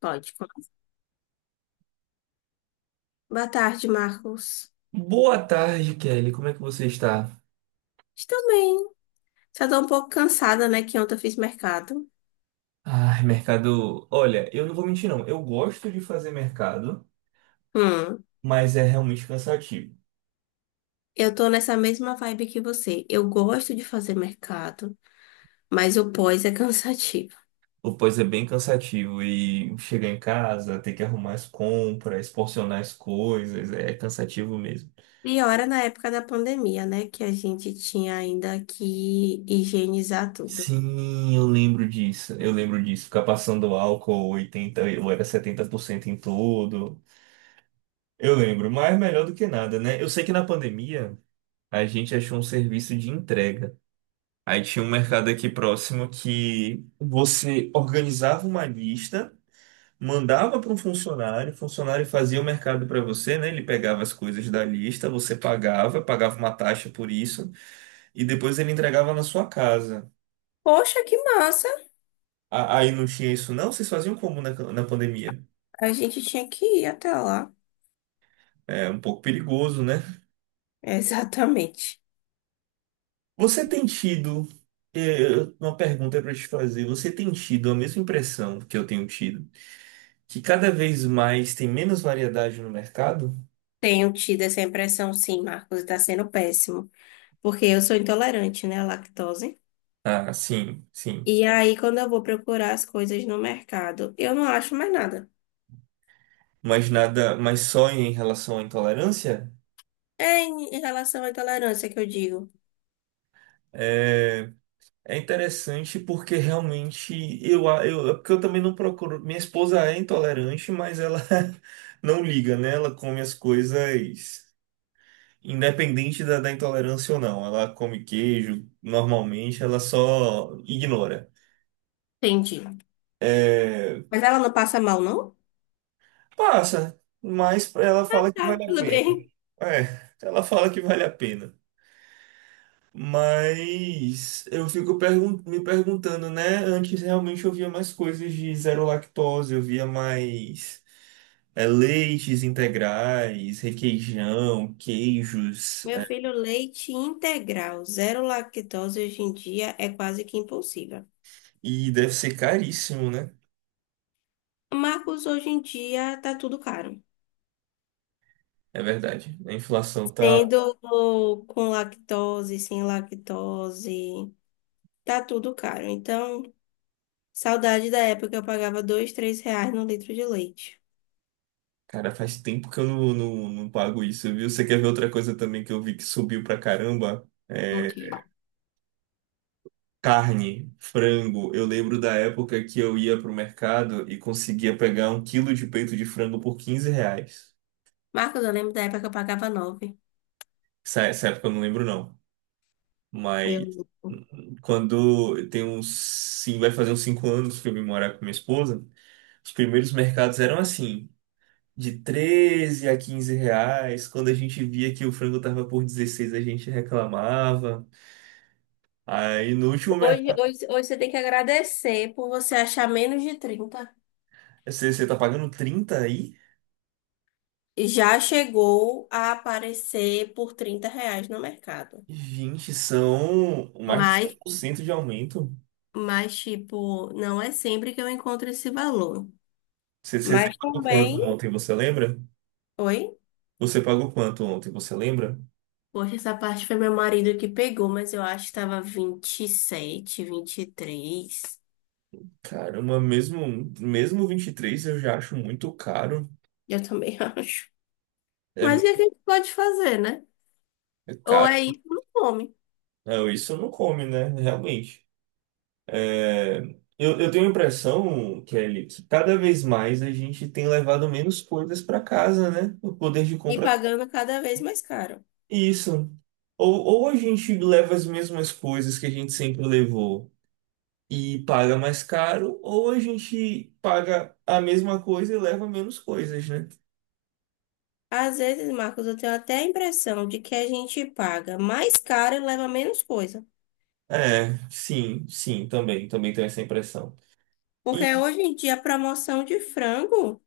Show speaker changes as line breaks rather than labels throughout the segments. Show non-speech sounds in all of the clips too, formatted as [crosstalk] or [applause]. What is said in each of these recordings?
Pode, Boa tarde, Marcos.
Boa tarde, Kelly. Como é que você está?
Estou bem. Só tô um pouco cansada, né? Que ontem eu fiz mercado.
Ai, mercado. Olha, eu não vou mentir, não. Eu gosto de fazer mercado,
Hum,
mas é realmente cansativo.
eu tô nessa mesma vibe que você. Eu gosto de fazer mercado, mas o pós é [laughs] cansativo.
O pós é bem cansativo e chegar em casa, ter que arrumar as compras, porcionar as coisas, é cansativo mesmo.
E ora na época da pandemia, né? Que a gente tinha ainda que higienizar tudo.
Sim, eu lembro disso. Eu lembro disso. Ficar passando álcool 80 ou era 70% em tudo. Eu lembro, mas melhor do que nada, né? Eu sei que na pandemia a gente achou um serviço de entrega. Aí tinha um mercado aqui próximo que você organizava uma lista, mandava para um funcionário, o funcionário fazia o mercado para você, né? Ele pegava as coisas da lista, você pagava uma taxa por isso, e depois ele entregava na sua casa.
Poxa, que massa!
Aí não tinha isso, não? Vocês faziam como na pandemia?
A gente tinha que ir até lá.
É um pouco perigoso, né?
[laughs] Exatamente.
Você tem tido. eh, Uma pergunta para te fazer. Você tem tido a mesma impressão que eu tenho tido, que cada vez mais tem menos variedade no mercado?
Tenho tido essa impressão, sim, Marcos, está sendo péssimo. Porque eu sou intolerante, né, à lactose.
Ah, sim, sim.
E aí, quando eu vou procurar as coisas no mercado, eu não acho mais nada.
Mas nada, mas só em relação à intolerância,
É em relação à intolerância que eu digo.
é, é interessante porque realmente é porque eu também não procuro. Minha esposa é intolerante, mas ela [laughs] não liga, né? Ela come as coisas independente da intolerância ou não. Ela come queijo, normalmente, ela só ignora.
Entendi.
É,
Mas ela não passa mal, não?
passa, mas ela fala que
Tá,
vale a
tudo
pena.
bem.
É, ela fala que vale a pena. Mas eu fico me perguntando, né? Antes realmente eu via mais coisas de zero lactose, eu via mais leites integrais, requeijão, queijos.
Meu filho, leite integral, zero lactose hoje em dia é quase que impossível.
E deve ser caríssimo, né?
Marcos, hoje em dia tá tudo caro.
É verdade. A inflação tá.
Sendo com lactose, sem lactose, tá tudo caro. Então, saudade da época que eu pagava dois, três reais no litro de leite.
Cara, faz tempo que eu não pago isso, viu? Você quer ver outra coisa também que eu vi que subiu pra caramba?
Ok.
Carne, frango. Eu lembro da época que eu ia pro mercado e conseguia pegar um quilo de peito de frango por R$ 15.
Marcos, eu lembro da época que eu pagava nove.
Essa época eu não lembro, não. Mas
Eu...
quando tem uns. Sim, vai fazer uns 5 anos que eu vim morar com minha esposa. Os primeiros mercados eram assim, de 13 a 15 reais. Quando a gente via que o frango tava por 16 a gente reclamava. Aí no último
Hoje,
mercado,
hoje, hoje você tem que agradecer por você achar menos de 30.
você tá pagando 30 aí?
Já chegou a aparecer por R$ 30 no mercado.
Gente, são mais de
Mas,
100% de aumento.
mas, tipo, não é sempre que eu encontro esse valor.
Você
Mas
pagou quanto
também.
ontem, você lembra?
Oi?
Você pagou quanto ontem, você lembra?
Poxa, essa parte foi meu marido que pegou, mas eu acho que tava 27, 23.
Caramba, mesmo, mesmo 23 eu já acho muito caro.
Eu também [laughs] acho.
É
Mas o que é que
muito
a gente pode fazer, né? Ou é
caro.
isso, ou não come.
Não, isso não come, né? Realmente. É, eu tenho a impressão, Kelly, que cada vez mais a gente tem levado menos coisas para casa, né? O poder de
E
compra.
pagando cada vez mais caro.
É isso. Ou a gente leva as mesmas coisas que a gente sempre levou, e paga mais caro, ou a gente paga a mesma coisa e leva menos coisas, né?
Às vezes, Marcos, eu tenho até a impressão de que a gente paga mais caro e leva menos coisa.
É, sim, sim, também, também tenho essa impressão.
Porque
E
hoje em dia a promoção de frango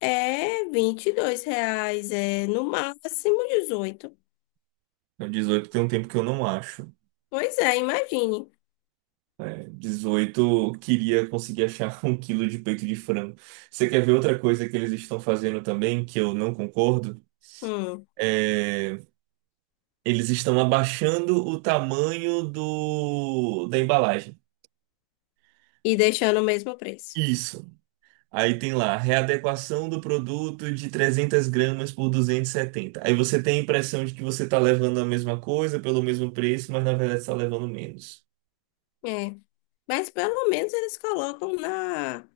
é R$ 22, é no máximo 18.
o 18 tem um tempo que eu não acho.
Pois é, imagine.
É, 18 queria conseguir achar [laughs] um quilo de peito de frango. Você quer ver outra coisa que eles estão fazendo também, que eu não concordo?
Hum,
É, eles estão abaixando o tamanho da embalagem.
e deixando o mesmo preço.
Isso. Aí tem lá, readequação do produto de 300 gramas por 270. Aí você tem a impressão de que você está levando a mesma coisa pelo mesmo preço, mas na verdade está levando menos.
É. Mas pelo menos eles colocam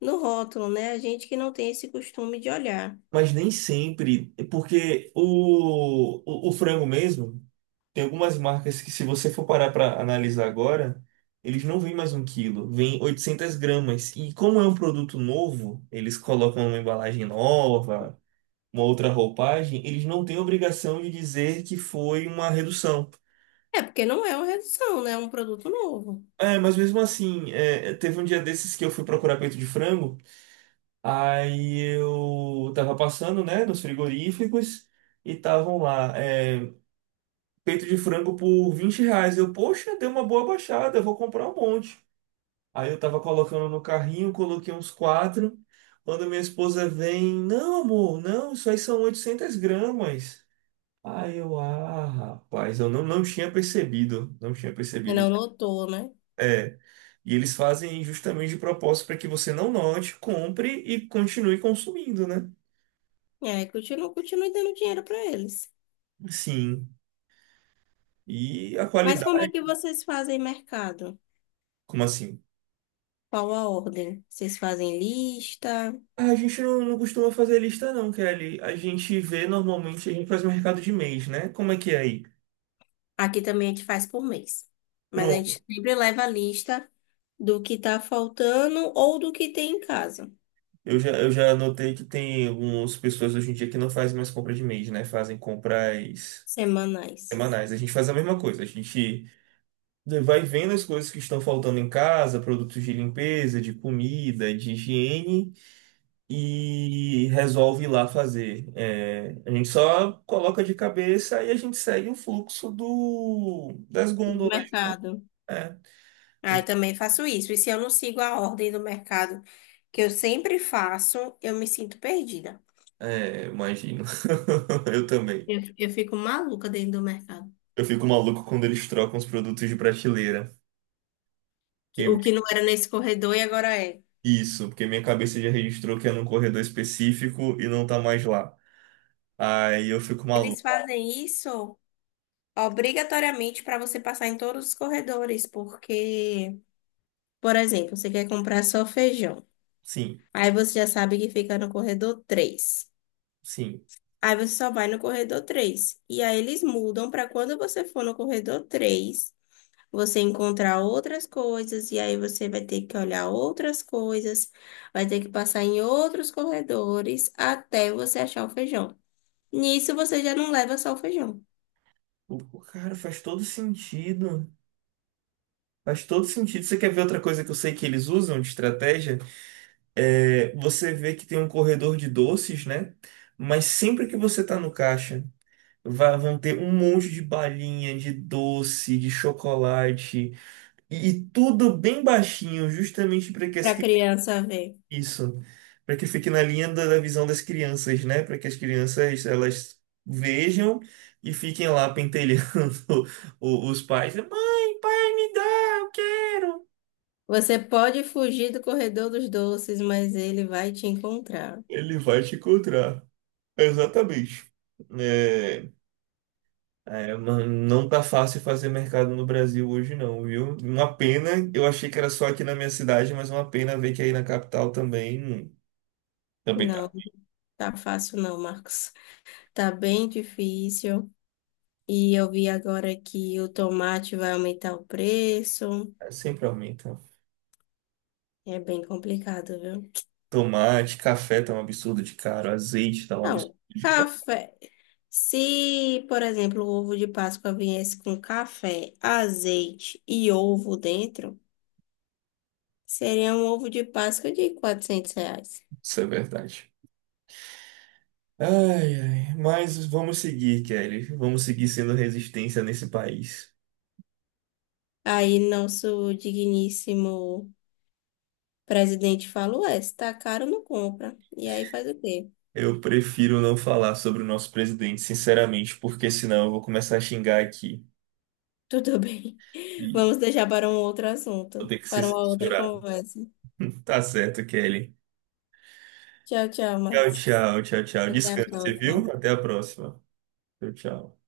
no rótulo, né? A gente que não tem esse costume de olhar.
Mas nem sempre, é porque o frango mesmo, tem algumas marcas que se você for parar para analisar agora, eles não vêm mais um quilo, vêm 800 gramas. E como é um produto novo, eles colocam uma embalagem nova, uma outra roupagem, eles não têm obrigação de dizer que foi uma redução.
É porque não é uma redução, né? É um produto novo.
É, mas mesmo assim, teve um dia desses que eu fui procurar peito de frango, aí eu tava passando, né, nos frigoríficos e estavam lá, peito de frango por R$ 20. Eu, poxa, deu uma boa baixada, eu vou comprar um monte. Aí eu tava colocando no carrinho, coloquei uns quatro. Quando minha esposa vem, não, amor, não, isso aí são 800 gramas. Aí eu, ah, rapaz, eu não tinha percebido, não tinha
E
percebido.
não notou, né?
É. E eles fazem justamente de propósito para que você não note, compre e continue consumindo, né?
É, continua, continua dando dinheiro para eles.
Sim. E a
Mas como é
qualidade,
que vocês fazem mercado?
como assim?
Qual a ordem? Vocês fazem lista?
Ah, a gente não costuma fazer lista não, Kelly. A gente vê normalmente, a gente faz mercado de mês, né? Como é que é aí?
Aqui também a gente faz por mês. Mas a gente
Pronto.
sempre leva a lista do que tá faltando ou do que tem em casa,
Eu já notei que tem algumas pessoas hoje em dia que não fazem mais compra de mês, né? Fazem compras
semanais,
semanais. A gente faz a mesma coisa. A gente vai vendo as coisas que estão faltando em casa, produtos de limpeza, de comida, de higiene, e resolve ir lá fazer. É, a gente só coloca de cabeça e a gente segue o fluxo das
do
gôndolas.
mercado.
É, a
Ah, eu
gente-
também faço isso. E se eu não sigo a ordem do mercado, que eu sempre faço, eu me sinto perdida.
imagino. [laughs] Eu também.
Eu fico maluca dentro do mercado.
Eu fico maluco quando eles trocam os produtos de prateleira. E-
O que não era nesse corredor e agora é.
Isso, porque minha cabeça já registrou que é num corredor específico e não tá mais lá. Aí eu fico
Eles
maluco.
fazem isso obrigatoriamente para você passar em todos os corredores, porque, por exemplo, você quer comprar só feijão.
Sim,
Aí você já sabe que fica no corredor 3.
sim.
Aí você só vai no corredor 3. E aí eles mudam para quando você for no corredor 3 você encontrar outras coisas e aí você vai ter que olhar outras coisas, vai ter que passar em outros corredores até você achar o feijão. Nisso você já não leva só o feijão
O cara faz todo sentido. Faz todo sentido. Você quer ver outra coisa que eu sei que eles usam de estratégia? É, você vê que tem um corredor de doces, né? Mas sempre que você tá no caixa, vão ter um monte de balinha, de doce, de chocolate, e tudo bem baixinho, justamente para que as
para criança ver.
isso, para que fique na linha da visão das crianças, né? Para que as crianças elas vejam e fiquem lá pentelhando [laughs] os pais. Mãe, pai, me dá, eu quero.
Você pode fugir do corredor dos doces, mas ele vai te encontrar.
Ele vai te encontrar. Exatamente. É, É, mano, não tá fácil fazer mercado no Brasil hoje não, viu? Uma pena, eu achei que era só aqui na minha cidade, mas uma pena ver que aí na capital também, também tá.
Não, tá fácil não, Marcos. Tá bem difícil. E eu vi agora que o tomate vai aumentar o preço.
É, sempre aumenta.
É bem complicado, viu?
Tomate, café tá um absurdo de caro, azeite tá um absurdo
Não,
de caro,
café. Se, por exemplo, o ovo de Páscoa viesse com café, azeite e ovo dentro, seria um ovo de Páscoa de R$ 400.
isso é verdade. Ai, ai, mas vamos seguir, Kelly. Vamos seguir sendo resistência nesse país.
Aí, nosso digníssimo. O presidente falou, é, se tá caro, não compra. E aí faz o quê?
Eu prefiro não falar sobre o nosso presidente, sinceramente, porque senão eu vou começar a xingar aqui
Tudo [laughs] bem.
e
Vamos deixar para um outro
vou
assunto,
ter que ser
para uma outra
censurado.
conversa.
Tá certo, Kelly.
Tchau, tchau,
Tchau,
Max.
tchau, tchau, tchau.
Até a
Descanse, viu?
próxima.
Até a próxima. Tchau, tchau.